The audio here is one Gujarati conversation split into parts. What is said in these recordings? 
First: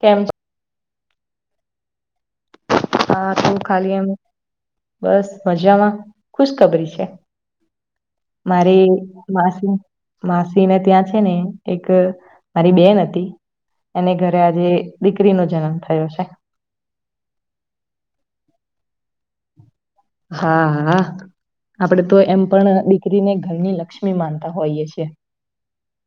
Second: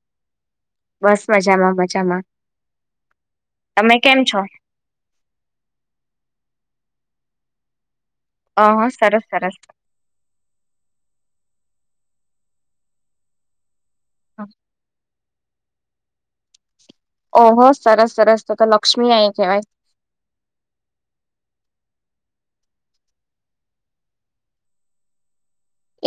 કેમ છ બસ મજામાં મજામાં. હા તું તમે ખાલી એમ કેમ છો બસ મજામાં ખુશખબરી છે. અહ મારી સરસ સરસ માસી માસી ને ત્યાં છે ને એક મારી બેન હતી એને ઘરે આજે દીકરીનો જન્મ થયો છે. ઓહો સરસ સરસ તો તો લક્ષ્મી આઈ કેવાય. હા હા. આપણેે તો એમ પણ દીકરીને ઘરની લક્ષ્મી માનતા હોઈએ છીએ.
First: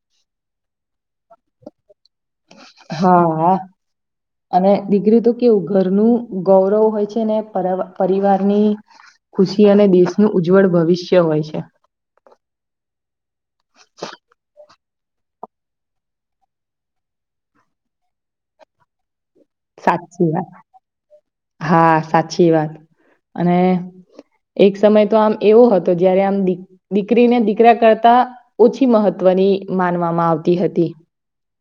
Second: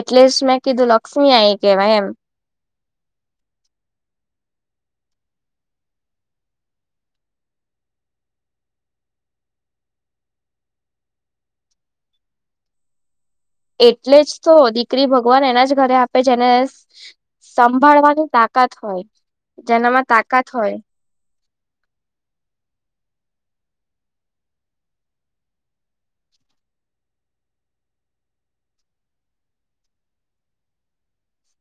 એટલે જ મેં કીધું લક્ષ્મી આઈ કેવાય એમ હા અને દીકરી તો કેવું ઘરનું ગૌરવ હોય છે ને પરિવારની ખુશી અને દેશનું ઉજ્જવળ ભવિષ્ય હોય છે એટલે જ તો દીક ક્રી ભગવાન એના જ ઘરે આપે જેને સંભાળવાની તાકાત હોય જેનામાં સાચી તાકાત વાત હોય હા સાચી વાત અને એક સમય તો આમ એવો હતો જયારે આમ દીકરીને દીકરા કરતા ઓછી મહત્વ બની માનવામાં આવતી હતી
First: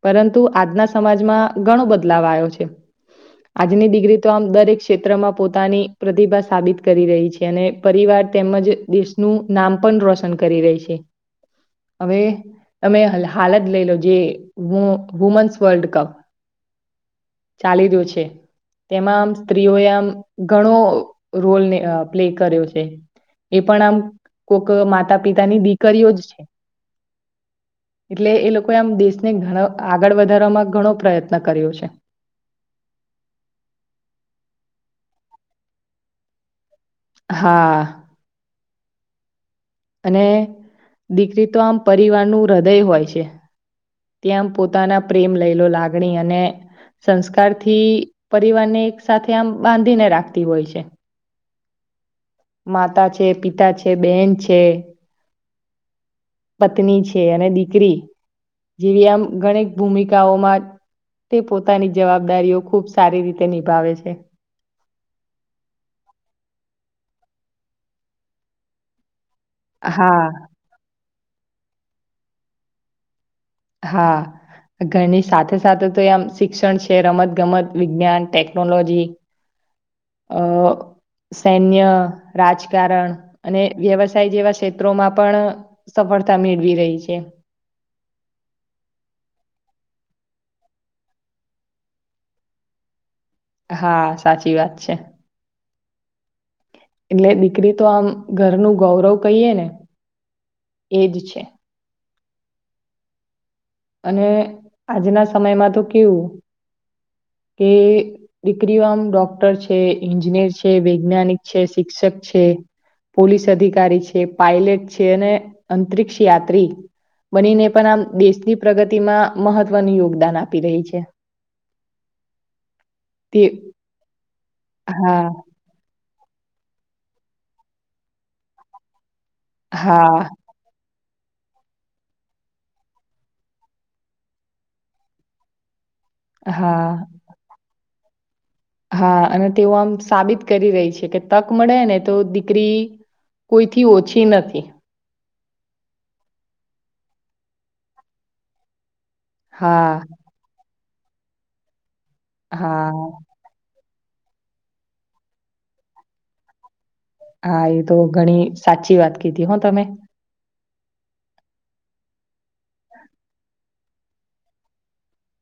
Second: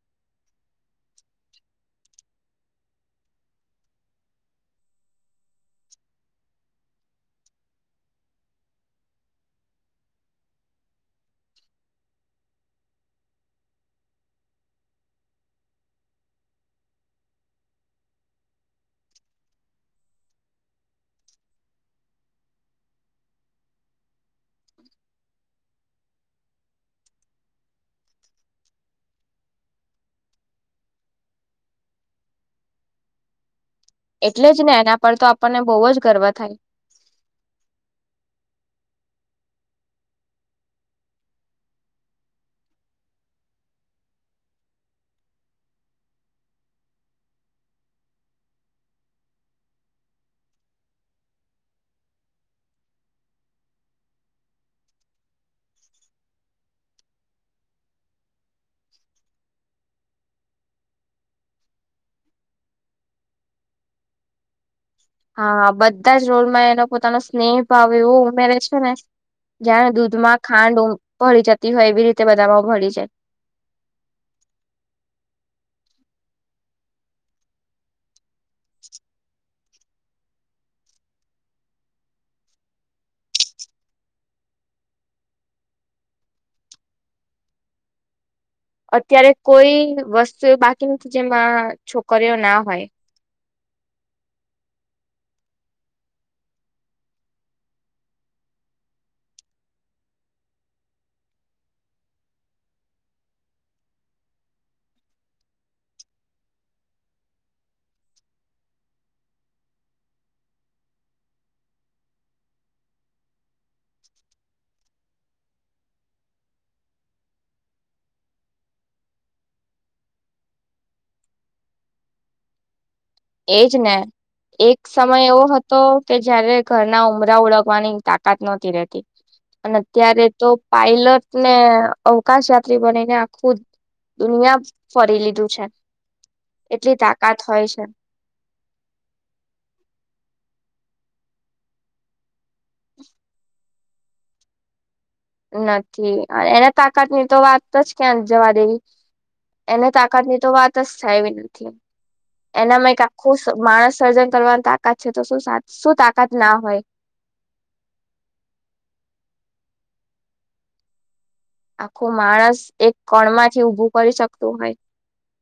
પરંતુ આજના સમાજમાં ઘણો બદલાવ આવ્યો છે આજની દિકરી તો આમ દરેક ક્ષેત્રમાં પોતાની પ્રતિભા સાબિત કરી રહી છે અને પરિવાર તેમ જ દેશનું નામ પણ રોશન કરી રહી છે હવે તમે હાલ જ લઈ લો જે વુમન્સ વર્લ્ડ કપ ચાલી રહ્યું છે તેમાં આમ સ્ત્રીઓએ આમ ઘણો રોલને પ્લે કર્યો છે એ પણ આમ કોક માતા પિતાની દીકરીઓ જ છે એટલે એ લોકોએ આમ દેશને ઘણા આગળ વધારવામાં ઘણો પ્રયત્ન કર્યો છે એટલે જ ને એના પર તો આપણને બહુ જ ગર્વ થાય હા અને દીકરી તો આમ પરિવારનું હૃદય હોય છે ત્યા પોતાના પ્રેમ લઈ લો લાગણી અને સંસ્કાર થી પરિવારને એક સાથે આમ બાંધીને રાખતી હોય છે માતા છે પિતા છે બેન છે પત્ની છે અને દીકરી જેવી આમ ગણીક ભૂમિકાઓમાં તે પોતાની જવાબદારીઓ ખૂબ સારી રીતે નિભાવે છે હા બધા જ રોલમાં એનો પોતાનો સ્નેહ ભાવ એવો ઉમેરે છે ને જ્યા હા દૂધમાં ખાંડ ભરી જતી હોય એવી રીતે બધામાં ભળી જાય હા ઘરની સાથે સાથે તો આમ શિક્ષણ છે રમત ગમત વિજ્ઞાન ટેકનોલોજી અ સૈન્ય રાજકારણ અને વ્યવસાય જેવા ક્ષેત્રોમાં પણ સ સફળતા મેળવી રહી છે અત્યારે કોઈ વસ્તુ એ બાકી નથી જેમાં છોકરીઓ ના હોય હા સાચી વાત છે એટલે દીકરી તો આમ ઘરનું ગૌરવ કહીએ ને એ જ છે અને આજના સમયમાં તો કેવું કે દીકરીઓ આમ ડોક્ટર છે એન્જિનિયર છે વૈજ્ઞાનિક છે શિક્ષક છે પોલીસ અધિકારી છે પાયલટ છે અને અંતરિક્ષ યાત્રી બનીને પણ આમ દેશની પ્રગતિમાં મહત્વનું યોગદાન આપી રહી છે તે એજ ને એક સમય હા એવો હતો કે જયારે ઘરના ઉમરા ઓળખવાની તાકાત નહોતી રહેતી અને અત્યારે હા તો પાયલટ ને અવકાશ યાત્રી બનીને આખું દુનિયા ફરી લીધું છે હા એટલી તાકાત હોય છે હા અને તેઓ આમ સાબિત કરી રહી છે કે તક મળે ને તોી દીકરી કોઈથી ઓછી નથી નથી અને એને તાકાત ની તો વાત જ ક્યાં જવા દેવી હા એને તાકાતની તો વાત જ થાયવી નથી હા એનામાં એક આખો માણસ સર્જન કરવાની તાકાત છે તો શ શું તાકાત ના હોય હા એ તો ઘણી સાચી વાત કીધી હો તમે આખું માણસ એક કણમાંથી ઉઊભું કરી શકતું હોય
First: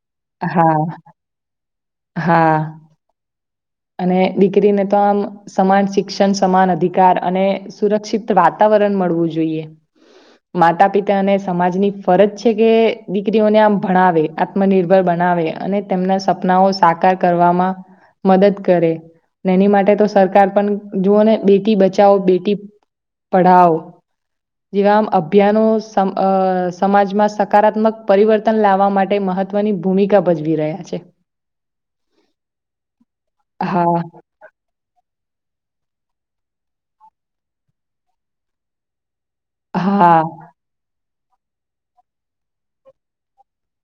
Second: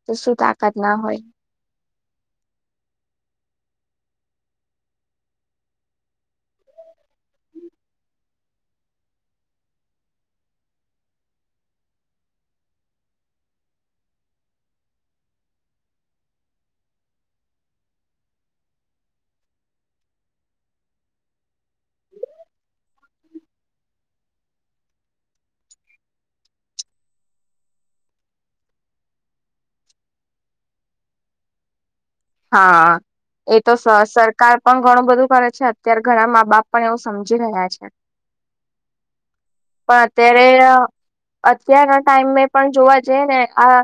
તો શું તાકાત હા ના હોય હા અને દીકરીને તો આમ સમાન શિક્ષણ સમાન અધિકાર અને સુરક્ષિત વાતાવરણ મળવું જોઈએ માતા પિતા અને સમાજની ફરજ છે કે દીકરીઓને આમ ભણાવે આત્મનિર્ભર બને અને તેમના સપનાઓ સાકાર કરવામાં મદદ કરે એની માટે તો સરકાર પણ જુઓ ને બ બેટી બચાઓ બેટી પઢાઓ જેવામ અભિયાનો સમાજમાં સકારાત્મક પરિવર્તન લાવવા માટે મહત્વ ની ભૂમિકા ભજવી રહ્યા છે હા એ તો હા, સરકાર પણ ઘણું બધું બ છે અત્યારે ઘણા મા બાપ પણ એવું સમજી રહ્યા છે પણ હા, અત્યારે અત્યારના ટાઈમ મે પણ જોવા જઈએ ને આ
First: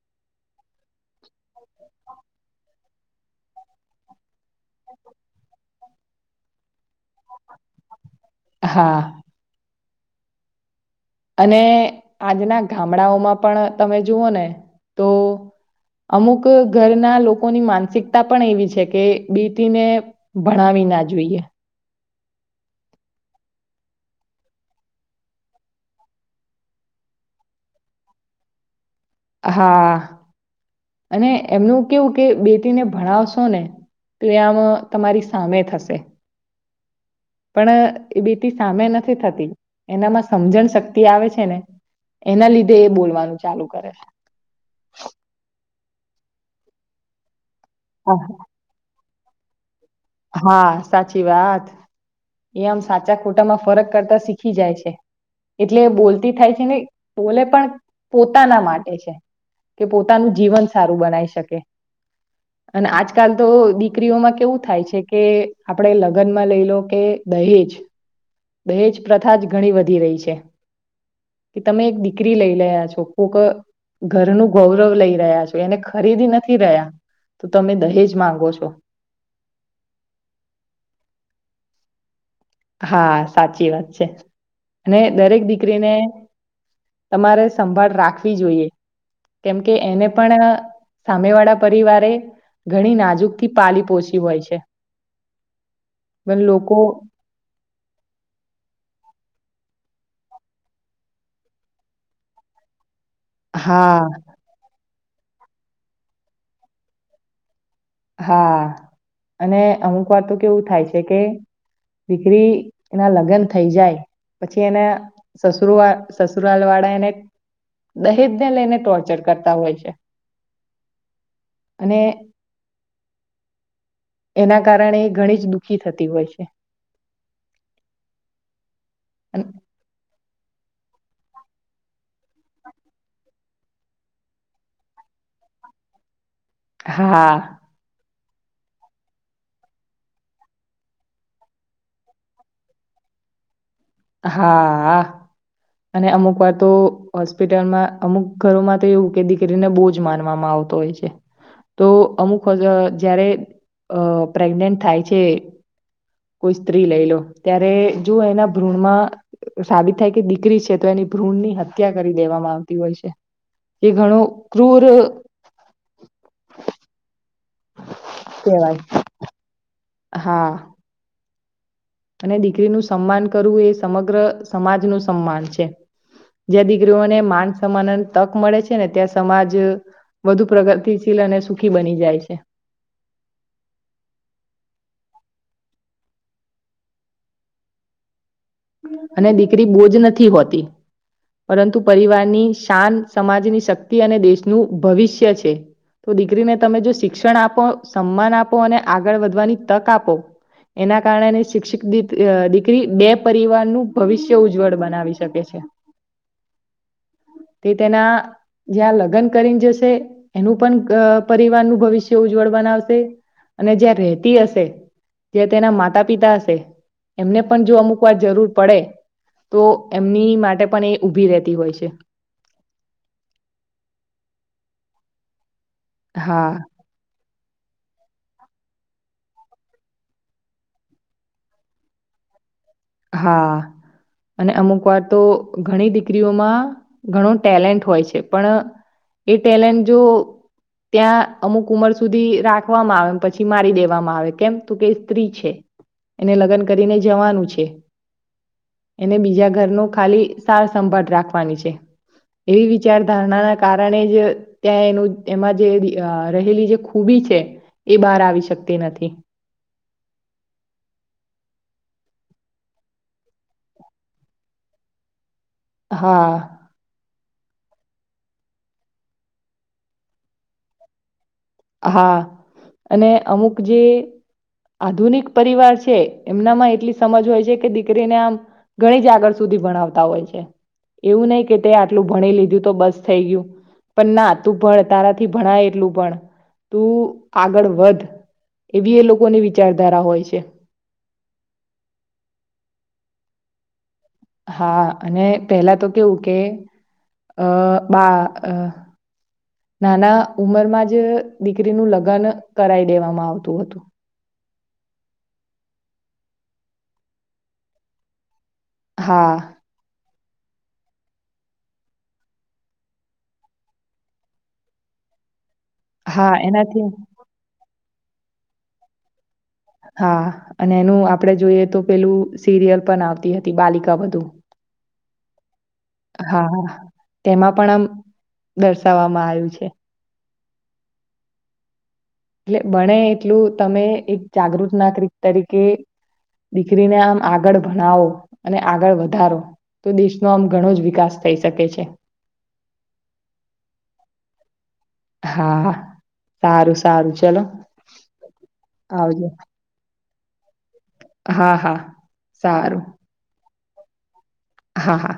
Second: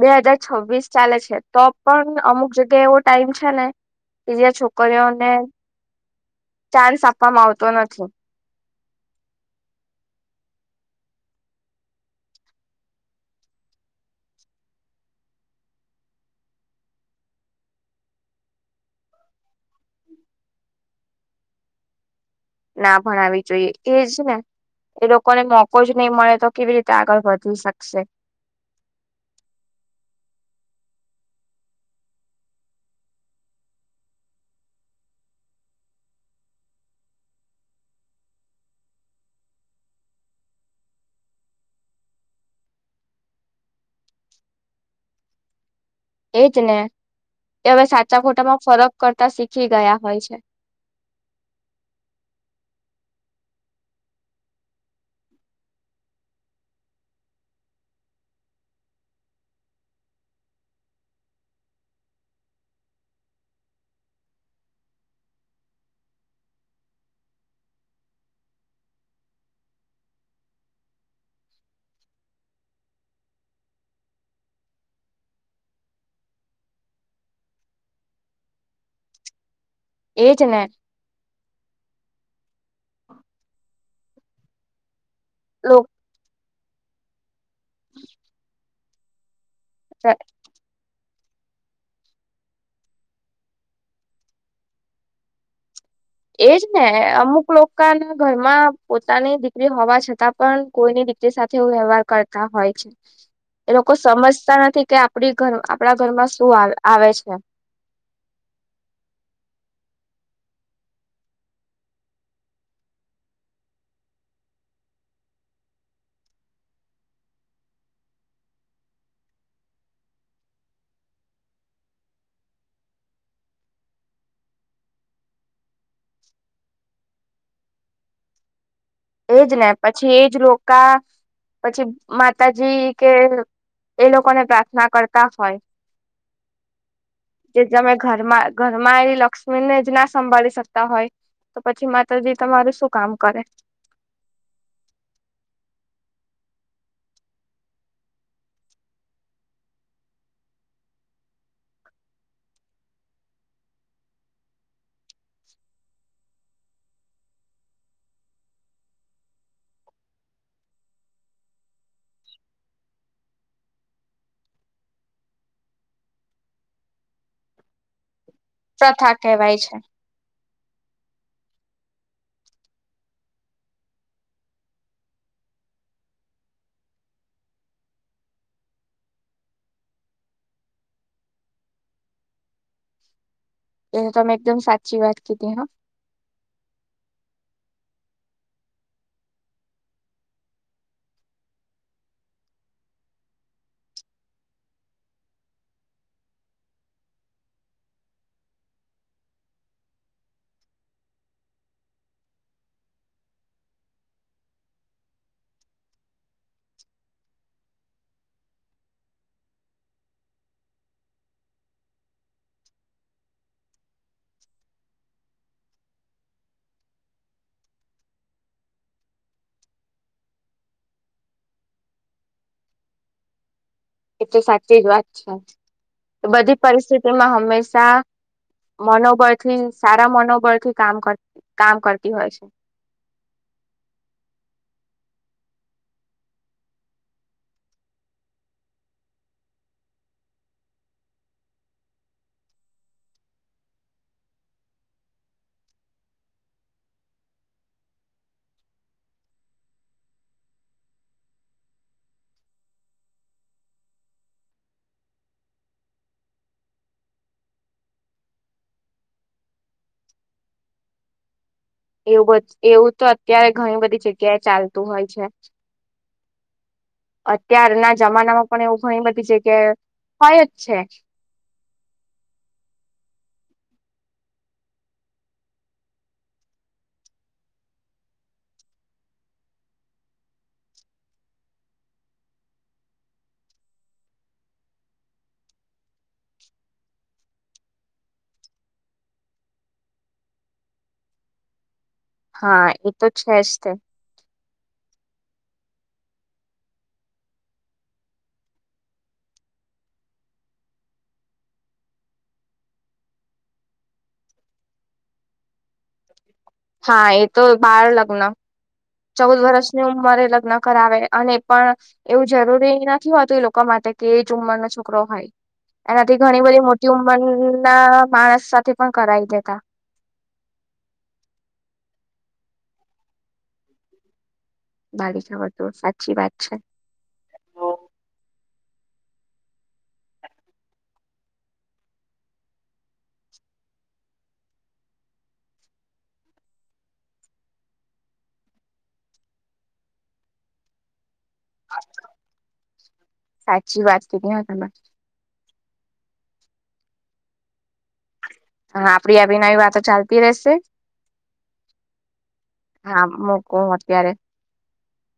બે હાજાર છવ્વીસ ચાલે છે તો પણ અમુક જગ્યા એવો ટાઈમ છે ને કેી જ્યા છોકરીઓને ચાન્સ આપવામાં આવતો નથી હા અને આજના ગામડાઓમાં પણ તમે જુઓ ને તો અમુક ઘરના લોકોની માનસિકતા પણ એવી છે કે બીટીને ભણાવી ના જોઈએ ના ભણાવી જોઈએ એજ ને એ લોકોને મોકો જ નહીં મળે તો કેવી રીતે આગળ વધી શકશે હા અને એમનું કેવું કે બેટીને ભણાવશો ને ત આમ તમારી સામે થશે પણ એ બીટી સામે નથી થતી એનામાં સમજણ શક્તિ આવે છે ને એના લીધે એ બોલવાનું ચાલુ કરે છે [unintelligible] એજ ને એ હવે સાચા ખોટા માં ફરક કરતા શીખી ગયા હોય છે હા સાચી વાત એમ સાચા ખોટામાં ફરક કરતા શીખી જાય છે એટલે બોલતી થાય છે, ને બોલે પણ પોતાના માટે છે. કે પોતાનું જીવન સારું બનાઈ શકે અને આજકાલ તો દીકરીઓમાં કેવું થાય છે. જે કે આપણે લગ્નમાં લઈ લો કે દહેજ દહેજ પ્રથા જ ઘણી વધી રહી છે. કે તમે એક દીકરી લઈ લ્યા છો કોક ઘરનું ગૌરવ લઈ રહ્યા છો એને ખરીદી નથી રહ્યા તો તમે દહેજ માંગો છો એ જ ને હા સાચી વાત છે, અને દરેક દીકરીને લોક તમારે સંભાળ રાખવી જોઈએ કેમ કે એને પણ સામે વાળા પરિવારે ઘણી નાજુકથી પાલી પોછી હોય છે. પણ એજ લોકો ને અમુક લોકોના ઘરમાં પોતાની દીકરી હોવા છતાં પણ કોઈની દીકરી સાથે એવું વ્યવહાર કરતા હોય છે. એ લોકો હા, સમજતા નથી કે આપડી ઘર આપણા ઘરમાં શું આવે છે. હા અને અમુક વાર તો કેવું થાય છે, કે દીકરી એના લગ્ન થઈ જાય પછી એના સસરુવાળ સસુરાલ વાળા એને દહેજ ને લઈને ટોર્ચર કરતા હોય છે. અને. એના કારણે એ ઘણી જ દુઃખી થતી હોય છે. અન એજ ને પછી એજ લોકા પછી માતાજી કે એ લોકોને પ્રાર્થના કરતા હોય હા. જે તમે ઘરમાં ઘરમાં એ લક્ષ્મી ને જ ના સંભાળી શકતા હોય તો પછી માતાજી તમારું શું કામ કરે હા. અને અમુક વાર તો હોસ્પિટલમાં અમુક ઘરોમાં તો એવું કે દીકરીને બો જ માનવામાં આવ આવતો હોય છે. તો અમુક જ્યારે અ પ્રેગનેન્ટ થાય છે. કોઈ સ્ત્રી લઈ લો ત્યારે જો એના ભ્રૂણમાં સાબિત થાય કે દીકરી છે, તો એની ભ્રૂણની હત્યા કરી દેવામાં આવતી હોય છે. એ ઘણો ક્રૂર કહેવાય પ્રથા કહેવાય છે. હા. અને દીકરીનું સન્માન કરવું એ સમગ્ર સમાજનું સન્માન છે. જ્યાં દીકરીઓને માન સમાન અને તક મળે છે, ને ત્યાં સમાજ વધુ પ્રગતિશીલ અને સુખી બની જાય છે. એ તમે એકદમ સાચી વાત કીધી હા અને દીકરી બોજ નથી હોતી પરંતુ પરિવારની શાન સમાજની શક્તિ અને દેશનું ભવિષ્ય છે. તો દીકરીને તમે જો શિક્ષણ આપો સન્માન આપો અને આગળ વધવાની તક આપો એના કારણે એની શિક્ષિત દી અ દીકરી બે પરિવારનું ભવિષ્ય ઉજ્જવળ બનાવી શકે છે. તે તેના જ્યાં લગ્ન કરીને જશે એનું પણ પરિવારનું ભવિષ્ય ઉજવ વળ બનાવશે અને જ્યાં રેતી હશે જે તેના માતા પિતા હશે એમને પણ જો અમુક જરૂર પડે, તો એમની માટે પણ એ ઉઊભી રહેતી હોય, છે. એ તો સાચી જ વાત છે, હા બધી પરિસ્થિતિમાં હમેશા મનોબળથી, સારા મનોબળથી કામ કર કામ કરતી હોય છે. હા અને અમુક વાર, તો ઘણી દીકરીઓમાં ઘણો ટેલેન્ટ હોય છે, પણ એ ટેલેન્ટ જો ત્યા અમુક ઉંમર સુધી રાખવામાં આવે પછી મારી દેવામાં આવે, કેમ તુ કે સ્ત્રી છે. એને, લગ્ન કરીને જવાનું છે. એને બીજા, ઘરનુ ખાલી સાર સંંભાળ રાખવાની છે. એવી, વિચારધારણા ના કારણે જ ત્યા એનું એમાં જે, રહેલી જે ખૂબી બાર આવી, શ નથી. એવુ, એવુ, તો અત્યારે ઘણી બધી જગ્યાએ ચાલતું હોય છે. હા અત્યારના જમાનામાં પણ એવું ઘણી બધી જગ્યા હોય, જ છે. હા, અને અમુક જે આધુનિક પરિવાર છે, એમનામાં એટલી સમજ હોય છે. કે દીકરીને આમ ઘણી જ આગળ સુધી ભણાવતા હોય, છે. એવું નહી, કે તે આટલું ભણી લીધું તો બસ થઈ ગયુ. પણના તુ, ભણ તારાથી ભણાય એટલું પણ તુ આગળ વધ એવી એ લોકોની વિચારધારા હોય, છે. [inaudible] હા, એ તો છે. જ તે હા, અને પેલા તો, કેવુ કે અ બા નાના ઉમરમા, જ દીકરીનું લગ્ન કરાઈ દેવામાં આવતું હતુ હા, એ તો બાર લગ્ન હા ચૌદ વર્ષની, ઉમરે લગ્ન કરાવે, અને પણ એવું જરૂરી નથી હોતુ. એ લોકો માટે કે એ જ ઉંમરનો છોકરો હોય એનાથી, હા ઘણી બધી એનાથી મોટી ઉંમર ના માણસ સાથે પણ કરી દેતા હા, અને એનુ આપડે જોઈએ તો પેલું સિરિયલ પણ આવતી હતી બાલિકા બધુ. બાલિકા વર્તુળ સાચી વાત હા, છે હ તેમા પણ આમ દર્શાવવામા આવ્યુ છે. એટલે બણે એટલુ, તમે એક જાગૃત નાગરિક તરીકે દીકરીને, આમ આગળ ભણાવો અને આગળ વધારો તો દેશનો આમ ઘણો જ વિકાસ થઈ શકે છે. સાચી વાત છે, ક તમે હા, સારુ સારુ ચલો હા, આપડી આવજો. આવી નવી વાતો ચાલતી રહેશે હા, હા સારુ કોણ અત્યારે હા, હા